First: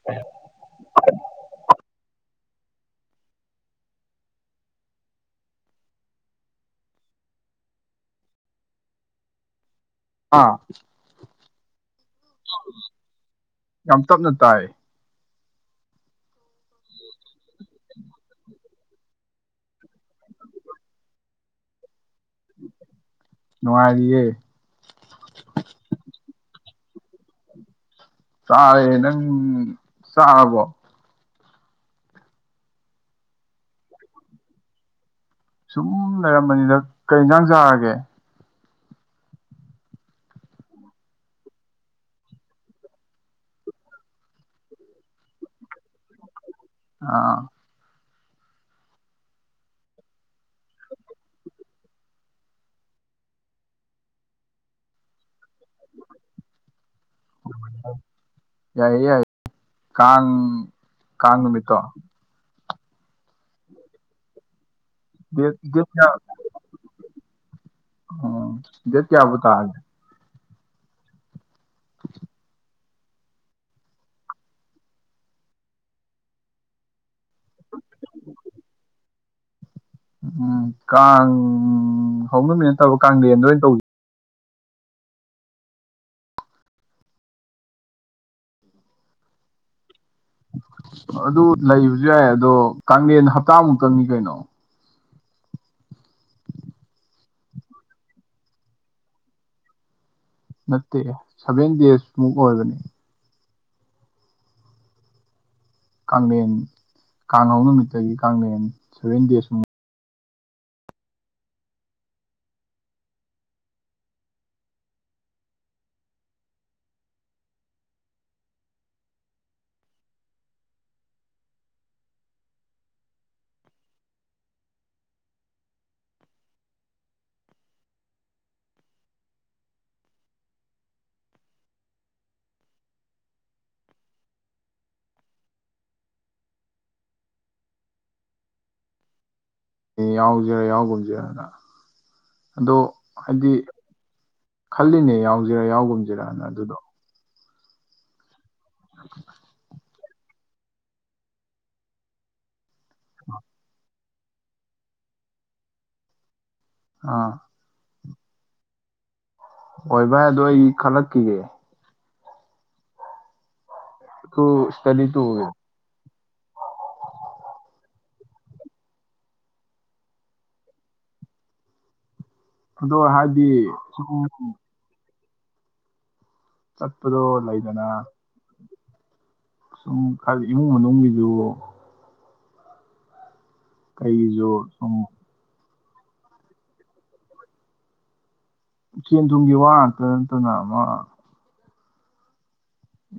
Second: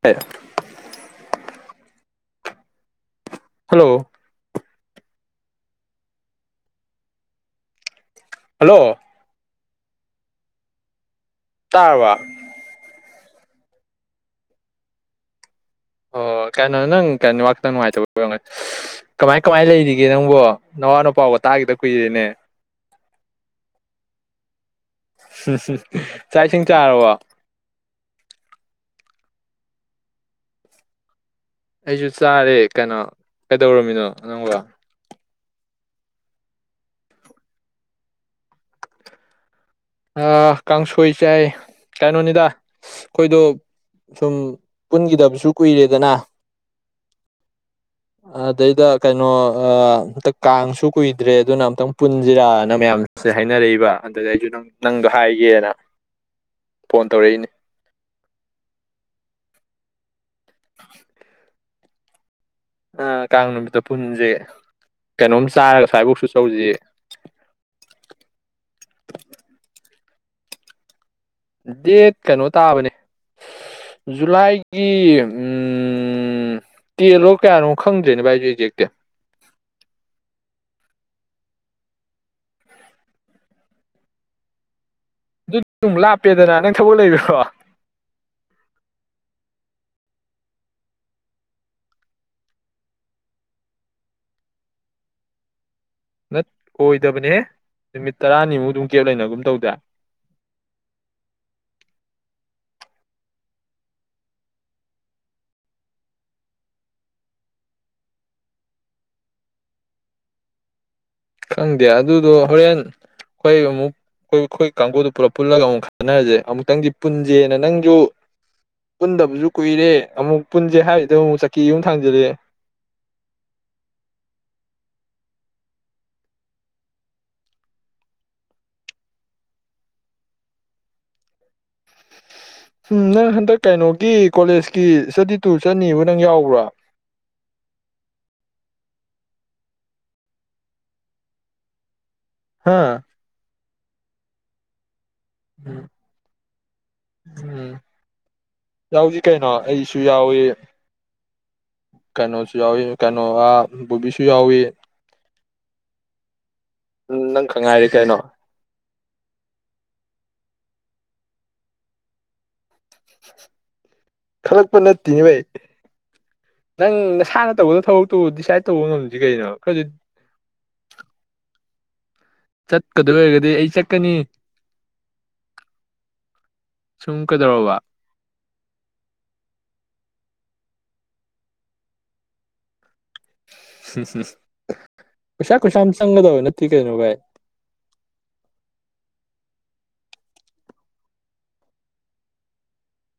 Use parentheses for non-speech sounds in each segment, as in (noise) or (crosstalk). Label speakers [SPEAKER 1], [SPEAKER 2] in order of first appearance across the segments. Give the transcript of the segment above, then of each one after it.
[SPEAKER 1] ꯇ hello hello
[SPEAKER 2] ꯑꯥ
[SPEAKER 1] ꯇꯥꯕ
[SPEAKER 2] ꯌꯥꯝ ꯇꯞꯅ ꯇꯥꯏ
[SPEAKER 1] ꯑꯣꯣꯏ ꯀꯩꯅꯣ ꯅꯪ ꯀꯣ ꯋꯥ ꯈꯇꯪ ꯅꯨꯡꯉꯥꯏꯇꯕ ꯑꯣꯏꯔꯝꯅꯤ ꯀꯃꯥꯏ ꯀꯃꯥꯏ ꯂꯩꯔꯤꯒꯦ ꯅꯪꯕꯨ ꯅꯋꯥ ꯅꯄꯥꯎꯒ ꯇꯥꯒꯦꯗ ꯀꯨꯏꯔꯦꯅꯦ
[SPEAKER 2] ꯅꯨꯡꯉꯥꯏꯔꯤꯌꯦ
[SPEAKER 1] ꯆꯥꯏꯁꯤ ꯇꯥꯔ ꯋꯥ
[SPEAKER 2] ꯆꯥꯏꯦ ꯅꯪ ꯆꯥꯕꯣ
[SPEAKER 1] ꯑꯩꯁꯨ ꯆꯥꯔꯦ ꯀꯩꯅꯣ ꯀꯩꯗꯧꯔꯝꯃꯤꯅꯣ ꯅꯪꯒ
[SPEAKER 2] ꯁꯨꯝ ꯂꯩꯔꯝꯕꯅꯤꯗ ꯀꯔꯤ ꯌꯦꯟꯖꯥꯡ ꯆꯥꯔꯒꯦ
[SPEAKER 1] ꯀꯥꯡꯁꯣꯏ ꯆꯥꯏ ꯀꯩꯅꯣꯅꯤꯗ ꯑꯩꯈꯣꯏꯗꯣ ꯁꯨꯝ ꯄꯨꯟꯈꯤꯗꯕꯁꯨ ꯀꯨꯏꯔꯦꯗꯅ
[SPEAKER 2] ꯑꯥ
[SPEAKER 1] ꯑꯗꯩꯗ ꯀꯩꯅꯣ ꯑꯝꯇ ꯀꯥꯡꯁꯨ ꯀꯨꯏꯗ꯭ꯔꯦ ꯑꯗꯨꯅ ꯑꯝꯛꯇꯪ ꯄꯨꯟꯁꯤꯔꯥꯅ ꯃꯌꯥꯝꯁꯦ ꯍꯥꯏꯅꯔꯛꯏꯕ ꯑꯗꯨꯗ ꯑꯩꯁꯨ ꯅꯪ ꯅꯪꯗ ꯍꯥꯏꯒꯦꯅ ꯐꯣꯟ ꯇꯧꯔꯛꯏꯅꯦ
[SPEAKER 2] ꯌꯥꯏ ꯌꯥꯏ ꯀ ꯀ ꯅꯨꯃꯤꯠꯇꯣ
[SPEAKER 1] ꯑ ꯀꯥꯪ ꯅꯨꯃꯤꯗ ꯄꯨꯟꯖꯦ
[SPEAKER 2] ꯀꯌꯥ ꯎ ꯌꯦ ꯀꯌꯥꯕ ꯇꯒꯦ
[SPEAKER 1] ꯗꯦꯠ ꯀꯩꯅꯣ ꯇꯥꯕꯅꯦ ꯖꯨꯂꯥꯏꯒꯤ ꯇꯦꯜꯂꯣ ꯀꯌꯥꯅꯣ ꯈꯪꯗ꯭ꯔꯦꯅꯣ ꯚꯥꯏꯁꯨ ꯑꯦꯛꯖꯦꯛꯇꯤ
[SPEAKER 2] ꯎꯝ ꯀꯥꯡ ꯍꯧ ꯅꯨꯃꯤꯠ ꯅꯠꯇꯕ ꯀꯥꯡꯗꯦꯟꯗ ꯑꯣꯏꯅ ꯇꯧꯁꯤ
[SPEAKER 1] ꯑꯗꯨ ꯂꯥꯞꯄꯦꯗꯅ ꯅꯪ ꯊꯕꯛ ꯂꯩꯕꯀꯣ
[SPEAKER 2] ꯑꯗꯨ ꯂꯩꯕꯁꯨ ꯌꯥꯏ ꯑꯗꯣ ꯀꯂꯦꯟ ꯍꯞꯇꯥꯃꯨꯛꯇꯪꯅꯤ ꯀꯩꯅꯣ
[SPEAKER 1] ꯅꯠ ꯑꯣꯏꯗꯕꯅꯦ ꯅꯨꯃꯤꯠ ꯇꯔꯥꯅꯤꯃꯨꯛ ꯑꯗꯨꯝ ꯀꯦꯞ ꯂꯩꯅꯒꯨꯝ ꯇꯧꯗꯦ
[SPEAKER 2] ꯅꯠꯇꯦ ꯁꯚꯦꯟ ꯗꯦꯖꯃꯨꯛ ꯑꯣꯏꯕꯅꯤ ꯀꯦꯟ ꯀꯥꯡꯍꯧ ꯅꯨꯃꯤꯠꯇꯒꯤ ꯀꯦꯟ ꯁꯚꯦꯟ ꯗꯦꯁꯨ
[SPEAKER 1] ꯈꯪꯗꯦ ꯑꯗꯨꯗꯣ ꯍꯣꯔꯦꯟ ꯑꯩꯈꯣꯏ ꯑꯃꯨꯛ ꯑꯩꯈꯣꯏ ꯑꯩꯈꯣꯏ ꯀꯥꯡꯕꯨꯗꯨ ꯄꯨꯂꯞ ꯄꯨꯜꯂꯒ ꯑꯃꯨꯛ ꯈꯟꯅꯔꯁꯦ ꯑꯃꯨꯛꯇꯪꯗꯤ ꯄꯨꯟꯁꯦꯅ ꯅꯪꯁꯨ ꯄꯨꯟꯗꯕꯁꯨ ꯀꯨꯏꯔꯦ ꯑꯃꯨꯛ ꯄꯨꯟꯁꯦ ꯍꯥꯏꯕꯗ ꯑꯃꯨꯛ ꯆꯀꯤ ꯑꯃꯨꯛ ꯊꯥꯡꯖꯜꯂꯑꯦ ꯎꯝ ꯅꯪ ꯍꯟꯗꯛ ꯀꯩꯅꯣꯒꯤ ꯀꯣꯂꯦꯖꯀꯤ ꯏꯁꯇꯗꯤ ꯇꯨꯔ ꯆꯠꯅꯤꯕ ꯅꯪ ꯌꯥꯎꯕ꯭ꯔꯥ
[SPEAKER 2] ꯌꯥꯎꯖꯔ ꯌꯥꯎꯨꯝꯖꯔꯅ ꯑꯗꯣ
[SPEAKER 1] ꯍꯥ
[SPEAKER 2] ꯍꯥꯏꯗꯤ ꯈꯜꯂꯤꯅꯦ ꯌꯥꯎꯁꯤꯔꯥ ꯌꯥꯎꯒꯨꯝꯁꯤꯔꯅ ꯑꯗꯨꯗꯣ
[SPEAKER 1] ꯎꯝ ꯌꯥ ꯍꯧꯖꯤꯛ ꯀꯩꯅꯣ ꯑꯩ ꯁꯨ ꯌꯥꯎꯋ ꯀꯩꯅꯣ ꯌꯥꯎꯏ ꯀꯩꯅꯣ ꯋꯥ ꯕꯣꯕꯤꯁꯨ ꯌꯥꯎꯏꯤ ꯎ
[SPEAKER 2] ꯑꯥ
[SPEAKER 1] ꯅꯪ ꯈꯪꯉꯥꯏꯔꯤꯦ ꯀꯩꯅꯣ
[SPEAKER 2] ꯍꯣꯏ ꯚꯥꯏ ꯑꯗꯣ ꯑꯩ ꯈꯜꯂꯛꯈꯤꯒꯦ
[SPEAKER 1] (unintelligible)
[SPEAKER 2] ꯇꯨ
[SPEAKER 1] ꯈꯜꯂꯛꯄ
[SPEAKER 2] ꯏꯁꯇꯗꯤ
[SPEAKER 1] ꯅꯠꯇꯦꯅꯦꯚꯩ
[SPEAKER 2] ꯇꯨꯒꯤ
[SPEAKER 1] ꯅꯪ ꯅꯁꯥꯅ ꯇꯧꯕꯗ ꯊꯕꯛꯇꯨ ꯗꯤꯁꯥꯏꯠ ꯇꯧꯕ ꯉꯝꯁꯤ ꯀꯩꯅꯣ ꯈꯔꯗꯤ
[SPEAKER 2] ꯑꯗꯣ
[SPEAKER 1] ꯆꯠꯀꯗꯣꯏ
[SPEAKER 2] ꯍꯥꯏꯗꯤ
[SPEAKER 1] ꯑꯣꯏꯔꯒꯗꯤ ꯑꯩ
[SPEAKER 2] ꯁꯨꯝ
[SPEAKER 1] ꯆꯠꯀꯅꯤ ꯁꯨꯝ
[SPEAKER 2] ꯆꯠꯄꯗꯨꯣ ꯂꯩ
[SPEAKER 1] ꯀꯩꯗꯧꯔꯕ
[SPEAKER 2] ꯂꯩꯗꯅ ꯁꯨꯝ ꯈꯔ ꯏꯃꯨꯡ ꯃꯅꯨꯡꯒꯤꯁꯨ ꯀꯩꯁꯨ ꯊ
[SPEAKER 1] ꯣꯏ ꯁꯝꯁꯪꯒꯗ ꯅ ꯀꯅ ꯀꯥꯏ
[SPEAKER 2] ꯁꯦꯟ ꯊꯨꯝꯒꯤ ꯋꯥ ꯉꯥꯛꯇ ꯅꯠꯇꯅ ꯑꯃ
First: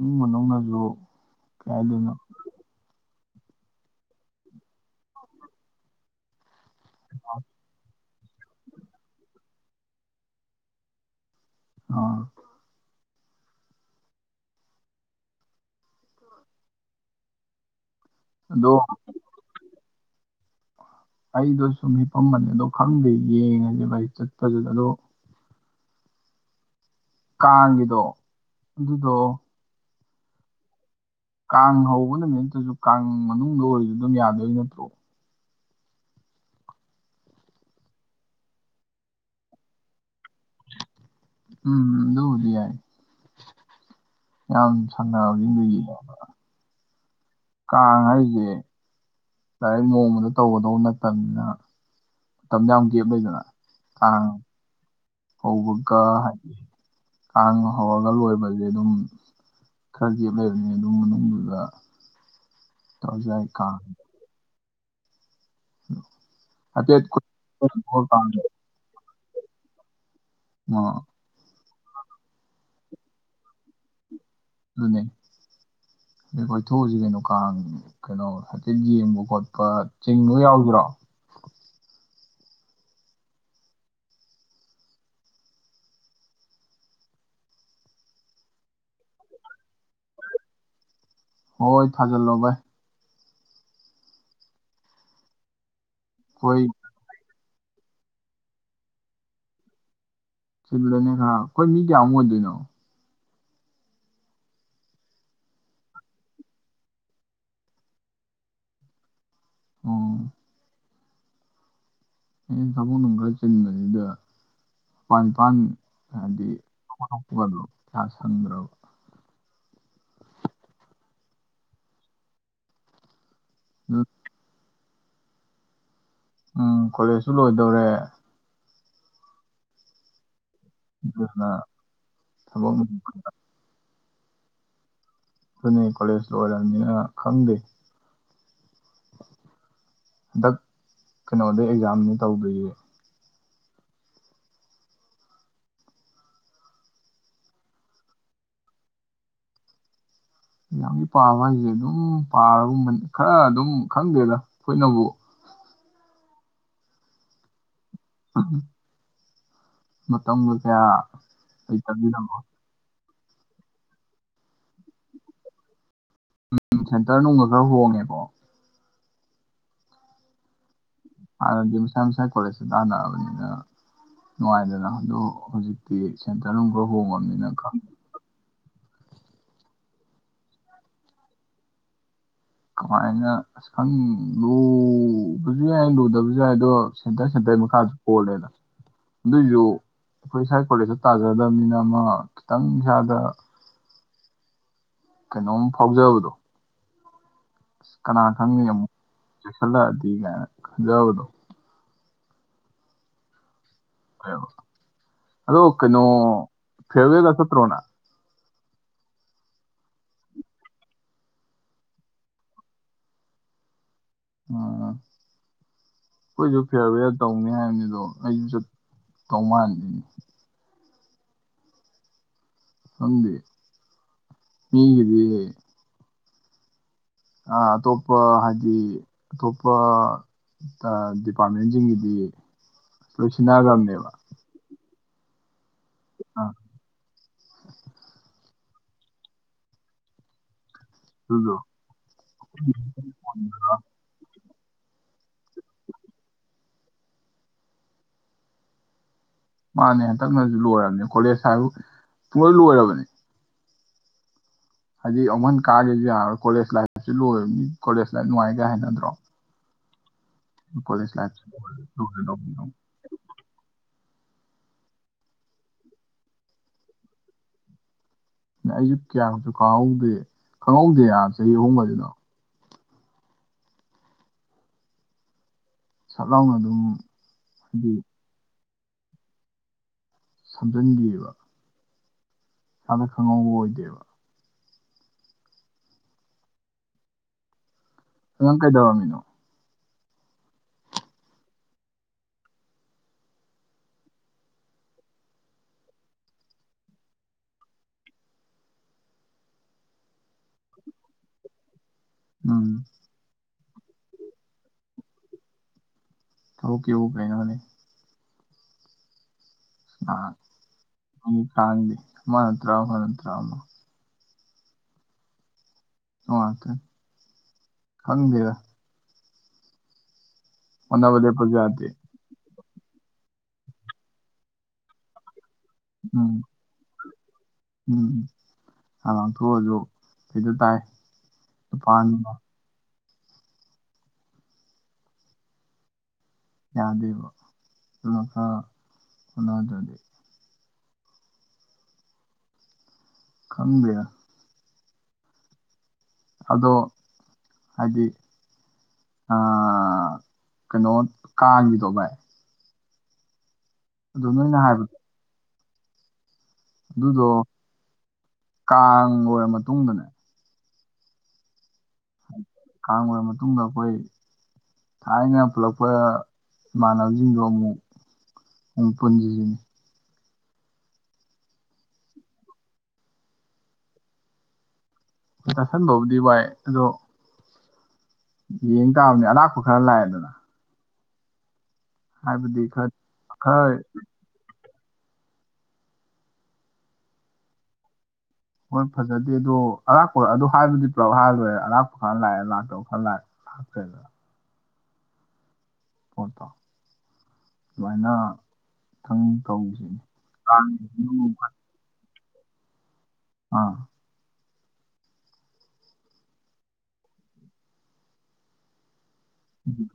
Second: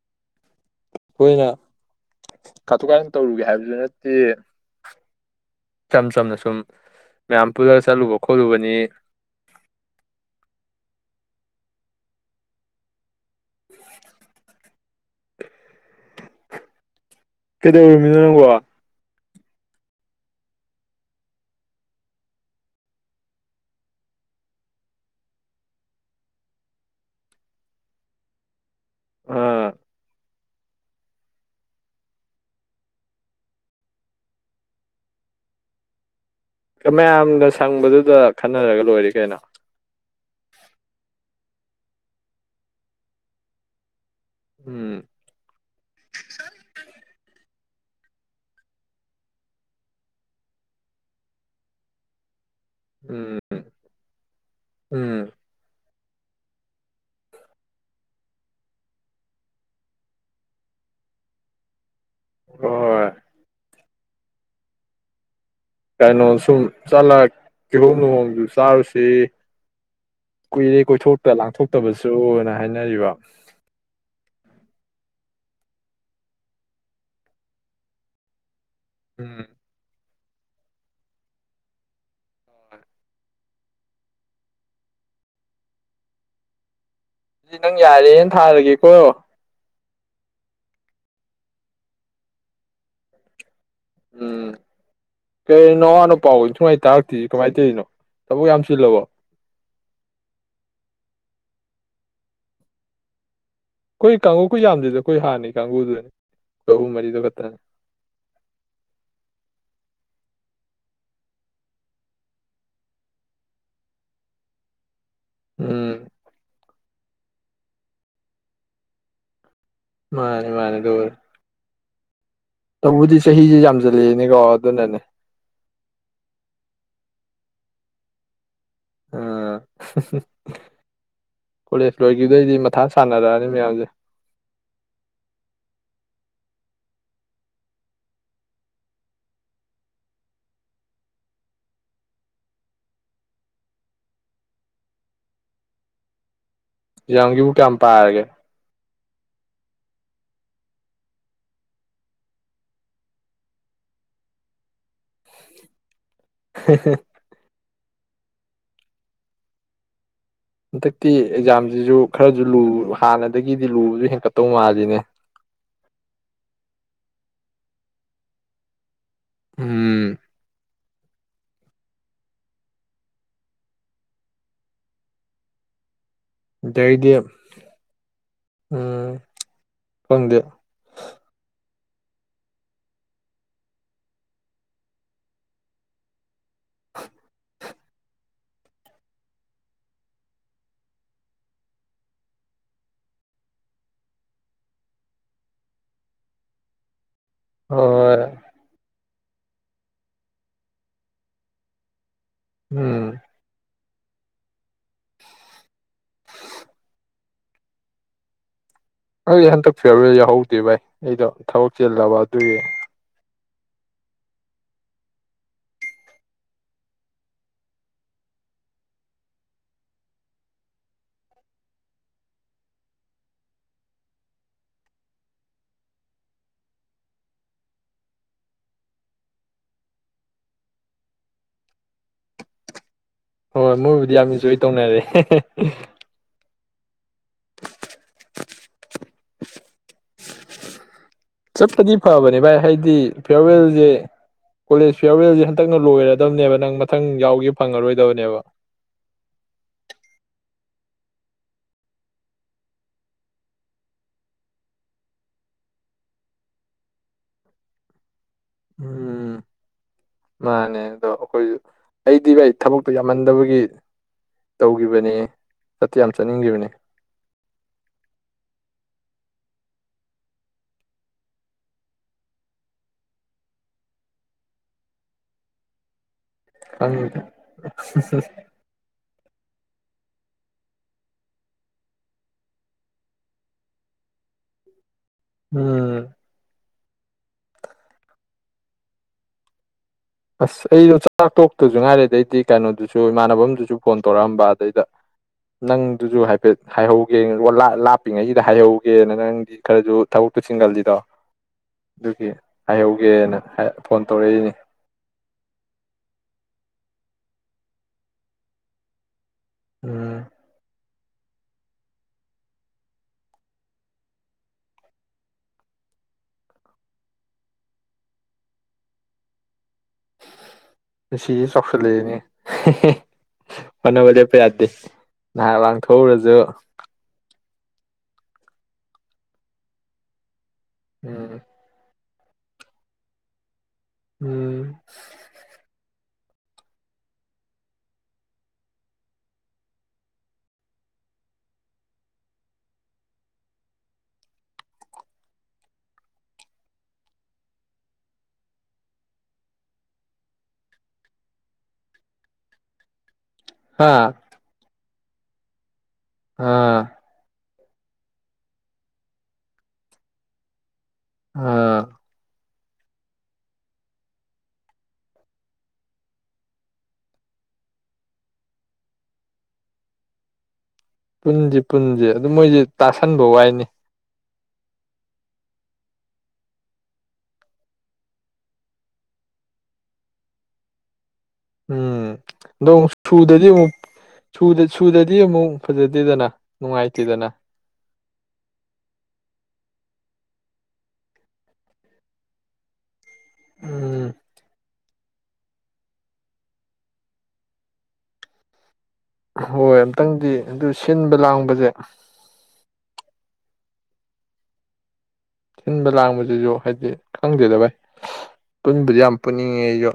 [SPEAKER 2] ꯎꯝ ꯃꯧꯅ ꯑꯗꯨ
[SPEAKER 1] ꯑꯩꯈꯣꯏꯅ
[SPEAKER 2] ꯀꯥꯏꯗꯅꯣ
[SPEAKER 1] ꯀꯥꯊꯣꯛ ꯀꯥꯔꯟ ꯇꯧꯔꯨꯒꯦ ꯍꯥꯏꯕꯁꯨ ꯅꯠꯇꯦ ꯏꯆꯝ ꯆꯝꯅ ꯁꯨꯝ ꯃꯌꯥꯝꯝꯄꯨꯔꯗꯔ ꯆꯨ ꯀ ꯈꯣꯂꯨꯕꯅꯤ
[SPEAKER 2] ꯑ
[SPEAKER 1] (unintelligible) ꯀꯗ ꯃꯤꯅ ꯅꯣ
[SPEAKER 2] ꯑꯗꯣ ꯑꯩꯗꯣ ꯁꯨꯝ ꯍꯤꯄꯝꯕꯅꯦ ꯑꯗꯣ ꯈꯪꯗꯦ ꯌꯦꯡꯉꯁꯦ ꯚꯥꯏ ꯆꯠꯄꯗꯨꯗ ꯑꯗꯣ ꯀꯒꯤꯗꯣ ꯑꯗꯨꯗꯣ ꯀꯥꯡ ꯍꯧꯕ ꯅꯨꯃꯤꯠꯇꯁꯨ ꯀꯥꯡ ꯃꯅꯨꯡꯗ ꯑꯣꯏꯔꯤꯗꯨ ꯑꯗꯨꯝ ꯌꯥꯗꯣꯏ ꯅꯠꯇ꯭ꯔꯣ
[SPEAKER 1] ꯃꯌꯥꯝꯅ ꯁꯪꯕꯗꯨꯗ ꯈꯟꯅꯔꯒ ꯂꯣꯏꯔ ꯀꯩꯅꯣ
[SPEAKER 2] ꯎꯝ ꯑꯗꯨꯗꯤ ꯌꯥꯏ ꯌꯥꯝ
[SPEAKER 1] ꯎꯝ
[SPEAKER 2] ꯁꯥꯟꯅꯔꯕꯁꯤꯡꯗꯨꯒꯤ ꯀꯥꯡ ꯍꯥꯏꯁꯦ ꯂꯥꯏꯔꯤꯛ ꯅꯣꯡꯃꯗ ꯇꯧꯒꯗꯧꯕ ꯅꯠꯇꯕꯅꯤꯅ ꯃꯇꯝꯗ ꯌꯥꯝ ꯒꯦꯞ
[SPEAKER 1] ꯎꯝ
[SPEAKER 2] ꯂꯩꯗꯅ ꯑ
[SPEAKER 1] ꯎꯝ
[SPEAKER 2] ꯍꯧꯕ ꯀ ꯍꯥꯏꯗꯤ ꯀꯥꯡ ꯍꯧꯔꯒ ꯂꯣꯏꯕꯁꯦ ꯑꯗꯨꯝ ꯈꯔ ꯒꯦꯞ ꯂꯩꯔꯅꯤ ꯑꯗꯨꯝ ꯃꯅꯨꯡꯗꯨꯗ
[SPEAKER 1] ꯍꯣꯏ
[SPEAKER 2] ꯇꯖꯥꯏ ꯀꯥ
[SPEAKER 1] ꯀꯩꯅꯣ ꯁꯨꯝ
[SPEAKER 2] ꯍꯥꯏꯐꯦꯠ
[SPEAKER 1] ꯆꯠꯂ ꯀꯤꯍꯣꯝ
[SPEAKER 2] ꯀꯣꯏꯊꯣꯛꯑ ꯀꯥꯡ
[SPEAKER 1] ꯂꯨꯍꯣꯡꯗꯨ
[SPEAKER 2] ꯑ
[SPEAKER 1] ꯆꯥꯔꯨꯁꯤ ꯀꯣꯏꯔꯦ ꯀꯣꯏ ꯊꯣꯛ ꯇ ꯂꯥꯛ ꯐꯠꯇꯕꯁꯨꯅ ꯍꯥꯏꯅꯔꯤꯕ
[SPEAKER 2] ꯑꯗꯨꯅꯦ ꯑꯗꯩ ꯀꯣꯏꯊꯣꯛꯎꯁꯤ ꯀꯩꯅꯣ ꯀꯥꯡ ꯀꯩꯅꯣ ꯁꯤ ꯌꯦꯡꯕ
[SPEAKER 1] ꯎꯝ
[SPEAKER 2] ꯈꯣꯠꯄ ꯆꯤꯡꯕꯒ ꯌꯥꯎꯕꯤꯔꯣ
[SPEAKER 1] ꯑꯗꯨ ꯅꯪ ꯌꯥꯔꯦꯅ ꯊꯥꯔꯒꯦꯀꯣ
[SPEAKER 2] ꯍꯣꯏ ꯊꯥꯖꯜꯂꯣꯕ ꯥꯏ
[SPEAKER 1] ꯎꯝ ꯀꯩꯅ ꯄꯥꯎ
[SPEAKER 2] ꯑꯩꯈꯣꯏ
[SPEAKER 1] ꯁꯨꯃꯥꯏ ꯇꯥꯔꯛꯇ ꯀꯃꯥꯏꯅ ꯇꯧꯔꯤꯅꯣ ꯊꯕꯛ ꯌꯥꯝ ꯆꯜꯂꯕꯣ
[SPEAKER 2] ꯆꯤꯜꯂꯦꯅꯦ ꯈꯔ ꯑꯩꯈꯣꯏ ꯃꯤ ꯀꯌꯥꯃꯨꯛ ꯑꯣꯏꯗꯣꯏꯅꯣ
[SPEAKER 1] ꯑꯩꯈꯣꯏ ꯀꯥꯡꯨꯀ ꯌꯥꯝꯗ꯭ꯣꯏꯗ ꯑꯩꯈꯣꯏ ꯍꯥꯟꯅꯤ ꯀꯥꯡꯒꯕꯨꯗꯨꯅꯤ ꯑꯍꯨꯝ ꯃꯔꯤꯗꯨ ꯈꯛꯇꯅꯦ
[SPEAKER 2] ꯑꯣ ꯑꯦ ꯇꯃꯅꯅꯨꯡ ꯀꯔꯤ ꯆꯠꯗꯤ ꯏꯗ ꯄꯥꯥꯟ ꯅꯤꯄꯥꯥꯟ
[SPEAKER 1] ꯎꯝ
[SPEAKER 2] ꯍꯥꯏꯗꯤ ꯀ ꯁꯗ꯭ꯔꯕ
[SPEAKER 1] ꯃꯥꯅꯦ ꯃꯥꯅꯦ ꯗꯔ ꯇꯎꯕꯨꯖꯤ ꯆꯍꯤꯁꯦ
[SPEAKER 2] ꯑꯗꯨ
[SPEAKER 1] ꯌꯥꯝꯁꯤꯜꯂꯛꯦꯅꯤꯀꯣ ꯑꯗꯨꯅꯅꯦ
[SPEAKER 2] ꯎꯝ ꯀꯣꯂꯦꯖꯁꯨ ꯂꯣꯏꯗꯧꯔꯦ
[SPEAKER 1] ꯑꯥ
[SPEAKER 2] ꯑꯗꯨꯅ
[SPEAKER 1] ꯀꯣꯂꯦꯖ ꯂꯣꯏꯈꯤꯕꯗꯣꯏꯗꯤ
[SPEAKER 2] ꯊꯕꯛ
[SPEAKER 1] ꯃꯊꯥ ꯁꯥꯟꯅꯔꯛꯑꯅꯤ ꯃꯌꯥꯝꯁꯦ
[SPEAKER 2] ꯑꯗꯨꯅꯦ ꯀꯣꯂꯦꯖꯇ ꯑꯣꯏꯔꯕꯅꯤꯅ ꯈꯪꯗꯦ ꯍꯟꯗꯛ ꯀꯩꯅꯣꯗ ꯑꯦꯛꯖꯥꯝꯅꯤ ꯇꯧꯗꯣꯏꯌꯦ
[SPEAKER 1] ꯌꯥꯡꯒꯤꯕꯨ ꯀꯌꯥꯝ ꯄꯔꯒꯦ
[SPEAKER 2] ꯌꯥꯝꯗꯤ ꯄꯥꯕ ꯍꯥꯏꯁꯦ ꯑꯗꯨꯝ ꯄꯥꯔꯒꯕ ꯈꯔ ꯑꯗꯨꯝ ꯈꯪꯗꯦꯗ ꯈꯨꯠꯅꯕꯨ
[SPEAKER 1] (unintelligible)
[SPEAKER 2] ꯑ
[SPEAKER 1] ꯍꯟꯗꯛꯇꯤ ꯑꯦꯛꯖꯥꯝꯁꯤꯁꯨ
[SPEAKER 2] ꯂꯩꯇꯕꯅꯤꯅꯀꯣ
[SPEAKER 1] ꯈꯔꯁꯨ ꯂꯨ ꯍꯥꯟꯅꯗꯒꯤꯗꯤ ꯂꯨꯕꯁꯨ ꯍꯦꯟꯀꯠꯇꯧ ꯃꯥꯜꯂꯤꯅꯦ
[SPEAKER 2] ꯁꯦꯟꯇꯔ ꯅꯨꯡꯒ ꯈꯔ ꯍꯣꯡꯉꯦꯀꯣ
[SPEAKER 1] ꯎꯝ
[SPEAKER 2] ꯍꯥꯟꯅꯗꯤ ꯃꯁꯥꯏ ꯃꯁꯥꯏ ꯀꯔꯦꯁ ꯇꯥꯟꯅꯑꯕꯅꯤꯅ ꯅꯨꯡꯉꯥꯏꯗꯅ ꯑꯗꯨ ꯍꯧꯖꯤꯛꯇ ꯁꯦꯟꯇꯔꯅꯨꯡ ꯈ
[SPEAKER 1] ꯑꯗꯩꯗꯤ
[SPEAKER 2] ꯍꯣꯡꯉꯕꯅꯤꯅ
[SPEAKER 1] ꯎꯝ ꯍꯗꯌꯥ
[SPEAKER 2] ꯀꯃꯥꯏꯅ ꯑꯁ ꯈꯪ ꯂꯨꯕꯁꯨ ꯌꯥꯏ ꯂꯨꯗꯕ ꯗꯣ ꯁꯦꯟꯇꯔ ꯁꯦꯟꯇꯔ ꯏꯁꯥꯁꯨ ꯀꯣꯜꯂꯦꯅ ꯑꯗꯨꯏꯁꯨ ꯑꯩꯈꯣꯏ ꯏꯁꯋꯥꯥꯏ ꯀꯣꯂꯦꯖꯇ ꯇꯥꯖꯗꯕꯅꯤꯅ ꯑꯃ ꯈꯤꯇꯪ ꯏꯁꯥꯗ ꯀꯩꯅꯣꯝ ꯐꯥꯎꯖꯕꯗꯣ ꯀꯅꯥ
[SPEAKER 1] ꯍꯣꯏ
[SPEAKER 2] ꯈꯪꯉ ꯑꯃꯨꯣ ꯁꯂꯗꯤ ꯀꯥꯏꯅꯖꯎꯗ
[SPEAKER 1] ꯎꯝ
[SPEAKER 2] ꯑꯗꯣ ꯑꯣ ꯀꯩꯅꯣ ꯐꯋꯦꯒ ꯁꯠꯇ꯭ꯔꯣꯅ
[SPEAKER 1] ꯑꯩ ꯍꯟꯗꯛ ꯐꯦꯕꯔꯤ ꯌꯥꯎꯍꯧꯗꯦ ꯚꯥꯏ ꯑꯩꯗꯣ ꯊꯕꯛ ꯆꯦꯜꯂꯕ ꯑꯗꯨꯒꯤ
[SPEAKER 2] ꯎꯝ ꯑꯩꯈꯣꯏꯁꯨ ꯐꯤꯌꯥꯔ ꯦꯦꯜ ꯇꯧꯅꯤ ꯍꯥꯏꯕꯅꯤꯗꯣ ꯑꯩꯁꯨ ꯆ ꯇꯧ ꯃꯟꯜꯂꯤꯅꯦ ꯍꯗꯦ ꯃꯤꯒꯗꯤ ꯑꯇꯣꯞꯄ ꯍꯥꯏꯗꯤ ꯑꯇꯣꯞꯄ ꯗꯤꯄꯥꯔꯠꯃꯦꯟꯁꯤꯡꯒꯤꯗꯤ
[SPEAKER 1] ꯍꯣꯏ
[SPEAKER 2] ꯂꯣꯏꯁꯤꯟꯅꯈ꯭ꯔꯕꯅꯦꯕ
[SPEAKER 1] ꯃꯣꯏꯕꯨꯗꯤ ꯌꯥꯝ ꯏꯟꯖꯣꯏ ꯇꯧꯅꯔꯦ (unintelligible)
[SPEAKER 2] ꯑꯥ ꯑꯗꯨꯗꯣ
[SPEAKER 1] ꯆꯠꯄꯗꯤ ꯐꯕꯅꯦ ꯚꯥꯏ ꯍꯥꯏꯗꯤ ꯐꯤꯌꯥꯔꯋꯦꯜꯁꯦ ꯀꯣꯂꯦꯖ ꯐꯤꯌꯥꯔꯋꯦꯜꯁꯦ ꯍꯟꯗꯛꯅ ꯂꯣꯏꯔꯗꯕꯅꯦꯕ ꯅꯪ ꯃꯊꯪ ꯌꯥꯎꯒꯦ ꯐꯪꯉꯔꯣꯏꯗꯕꯅꯦꯕ
[SPEAKER 2] ꯃꯥꯅꯦ ꯍꯟꯇꯛꯅꯁꯨ ꯂꯣꯏꯔꯕꯅꯤ ꯀꯣꯂꯦꯖ ꯍꯥꯏꯕ ꯄꯨꯡꯂꯣꯏ ꯂꯣꯏꯔꯕꯅꯤ ꯍꯥꯏꯖꯤꯛ ꯑꯃꯟ ꯀꯥꯔꯦꯁꯨ ꯀꯣꯂꯦꯖ ꯂꯥꯏꯁꯨ ꯂꯣꯏꯦ ꯃꯤ ꯀꯣꯂꯦꯖ ꯁꯤ ꯅꯨꯡꯉꯥꯏꯒꯦ ꯍꯥꯏꯅꯗ꯭ꯔꯣ
[SPEAKER 1] ꯎꯝ ꯃꯥꯅꯦ ꯑꯗꯣ
[SPEAKER 2] ꯀꯣꯂꯦꯖ ꯂꯥꯏꯐꯁꯤ
[SPEAKER 1] ꯑꯩꯈꯣꯏꯁꯨ ꯑꯩꯗꯤ ꯚꯥꯏ
[SPEAKER 2] ꯂꯣꯏꯔꯗꯧꯕꯅꯤ
[SPEAKER 1] ꯊꯕꯛꯇꯨ ꯌꯥꯝꯃꯟꯗꯕꯒꯤ ꯇꯧꯈꯤꯕꯅꯤ ꯆꯠꯇ ꯌꯥꯝ ꯆꯠꯅꯤꯡꯈꯤꯕꯅꯤ
[SPEAKER 2] ꯅ ꯑꯩꯁꯨ ꯀꯌꯥꯃꯨꯛꯁꯨ ꯈꯪꯍꯧꯗꯦ ꯈꯪꯍꯧꯗꯦ ꯆꯍꯤ ꯑꯍꯣꯡꯒꯕꯁꯤꯅꯣ ꯁꯠ ꯂꯥꯎꯅ ꯑꯗꯨꯝ
[SPEAKER 1] ꯈꯪꯗꯦ
[SPEAKER 2] ꯍꯥꯏꯗꯤ ꯁꯝꯖꯤꯟꯒꯕ ꯏꯁꯥꯗ ꯈꯪꯍꯧꯕ ꯑꯣꯏꯗꯦꯕ
[SPEAKER 1] ꯎꯝ
[SPEAKER 2] ꯅ ꯅꯪ ꯀꯩꯗꯧꯔꯝꯃꯤꯅꯣ
[SPEAKER 1] ꯑꯁ ꯑꯩꯗꯣ ꯆꯥꯛ ꯇꯣꯛꯇꯁꯨ ꯉꯥꯏꯔꯦ ꯑꯗꯩꯗꯤ ꯀꯩꯅꯣꯗꯨꯁꯨ ꯏꯃꯥꯟꯅꯕꯗꯨꯁꯨ ꯐꯣꯟ ꯇꯧꯔꯛꯑꯝꯕ ꯑꯗꯩꯗ ꯅꯪꯗꯨꯁꯨ ꯍꯥꯏꯐꯦꯠ ꯍꯥꯏꯍꯧꯒꯦ ꯂꯥꯛꯞꯄꯤꯉꯩꯁꯤꯗ ꯍꯥꯏꯍꯧꯒꯦꯅ ꯅꯪꯒꯤ ꯈꯔꯁꯨ ꯊꯕꯛꯇꯨ ꯆꯤꯡꯒꯜꯂꯤꯗꯣ ꯑꯗꯨꯒꯤ
[SPEAKER 2] ꯎꯝ
[SPEAKER 1] ꯍꯥꯏꯍꯧꯒꯦꯅ ꯐꯣꯟ ꯇꯧꯔꯛꯏꯅꯦ
[SPEAKER 2] ꯍꯧ ꯀꯧ ꯄꯦꯅ ꯍꯅꯦ
[SPEAKER 1] ꯎꯝ
[SPEAKER 2] ꯈꯥꯡꯗꯦ ꯃꯥ ꯅꯠꯇ꯭ꯔꯥ ꯃꯥ ꯅꯠꯇ꯭ꯔꯥ ꯑꯃ ꯑ ꯇ ꯍꯪꯒꯦꯔ
[SPEAKER 1] ꯁꯤ
[SPEAKER 2] ꯂꯦꯞꯄꯁꯨ
[SPEAKER 1] ꯆꯁ
[SPEAKER 2] ꯌꯥꯗꯦ
[SPEAKER 1] ꯂꯩꯅꯤ ꯃꯅꯕꯖꯦ ꯄ ꯌꯥꯗꯁ ꯉꯍꯥꯛ ꯂꯥꯡꯊꯣꯛꯎꯔꯁꯨ
[SPEAKER 2] ꯎꯝ ꯎꯝ ꯂꯥꯡꯊꯣꯛꯎꯔꯁꯨ ꯀꯗ ꯇꯥꯏ
[SPEAKER 1] ꯎꯝ
[SPEAKER 2] ꯨꯄꯥꯟ (unintelligible) ꯑ
[SPEAKER 1] ꯎꯝ
[SPEAKER 2] ꯌꯥꯗꯦꯕ ꯑꯗꯨ ꯈꯔ ꯍꯣꯠꯅꯗꯔ꯭ ꯗꯤ ꯈꯪꯗꯦ ꯑꯗꯣ ꯍꯥꯏꯗꯤ ꯀꯩꯅꯣ ꯀꯥꯡꯒꯤꯗꯣ ꯚꯥꯏ
[SPEAKER 1] ꯍꯥ
[SPEAKER 2] ꯑꯗꯨ ꯅꯣꯏꯅ ꯍꯥꯏꯕꯗꯣ
[SPEAKER 1] ꯑꯥ
[SPEAKER 2] ꯑꯗꯨꯗꯣ ꯀꯥꯡ ꯂꯣꯏꯔ ꯃꯇꯨꯡꯗꯅꯦ
[SPEAKER 1] ꯑꯥ
[SPEAKER 2] ꯀꯥꯡ ꯂꯣꯏꯔ ꯃꯇꯨꯡꯗ ꯑꯩꯈꯣꯏ ꯊꯥꯏꯅ ꯄꯨꯜꯂꯛꯄ ꯏꯃꯥꯟꯅꯕꯁꯤꯡꯗꯣ ꯑꯃꯨꯛ ꯑꯃꯨꯛ ꯄꯨꯟꯁꯤꯁꯦ
[SPEAKER 1] ꯄꯨꯟꯁꯤ ꯄꯨꯟꯁꯦ ꯑꯗꯨꯝ ꯃꯣꯏꯁꯦ ꯇꯥꯁꯟꯕ ꯋꯥꯏꯅꯦ
[SPEAKER 2] ꯇꯥꯁꯟꯕꯕꯨꯗꯤ ꯋꯥꯏ ꯑꯗꯣ ꯌꯦꯡ ꯇꯥꯕꯅꯦ ꯑꯔꯥꯛꯄ ꯈꯔ ꯂꯥꯛꯑꯦꯗꯅ
[SPEAKER 1] ꯎꯝ
[SPEAKER 2] ꯍꯥꯏꯕꯗꯤ
[SPEAKER 1] ꯑꯗꯣ
[SPEAKER 2] ꯈꯔ
[SPEAKER 1] ꯑꯃꯨꯛ ꯁꯨꯗꯗꯤ ꯑꯃꯨꯛ
[SPEAKER 2] ꯈꯔ
[SPEAKER 1] ꯁꯨꯗ ꯁꯨꯗꯗꯤ ꯑꯃꯨꯛ ꯐꯖꯗꯦꯗꯅ ꯅꯨꯡꯉꯥꯏꯇꯦꯗꯅ
[SPEAKER 2] ꯍꯣꯏ ꯐꯖꯗꯦ ꯑꯗꯣ ꯑꯔꯥꯛꯄ ꯑꯗꯨ ꯍꯥꯏꯗꯨꯗꯤ ꯄꯨꯂꯞ ꯍꯥꯏꯔ ꯂꯣꯏꯔꯦ ꯑꯔꯥꯛꯄ ꯈꯔ ꯂꯥꯛꯑꯦ ꯂꯥꯛꯇꯕ ꯈꯔ ꯂꯥꯛꯑꯦ ꯍꯥ ꯐꯦꯗ (unintelligible)
[SPEAKER 1] ꯎꯝ
[SPEAKER 2] ꯄꯣꯠꯇꯣ ꯑꯗꯨꯃꯥꯏꯅ ꯊꯪ
[SPEAKER 1] ꯍꯣꯏ
[SPEAKER 2] ꯇꯧꯁꯤꯅꯤ
[SPEAKER 1] ꯑꯃꯇꯪꯗꯤ ꯑꯗꯨ ꯁꯤꯟꯕ ꯂꯥꯡꯕꯁꯦ
[SPEAKER 2] ꯑꯥ
[SPEAKER 1] ꯊꯤꯟꯕ ꯂꯥꯡꯕꯁꯤꯁꯨ ꯍꯥꯏꯗꯤ ꯈꯪꯗꯦꯗ ꯚꯥꯏ ꯄꯨꯟꯕꯗꯤ ꯌꯥꯝ ꯄꯨꯟꯅꯤꯡꯉꯦ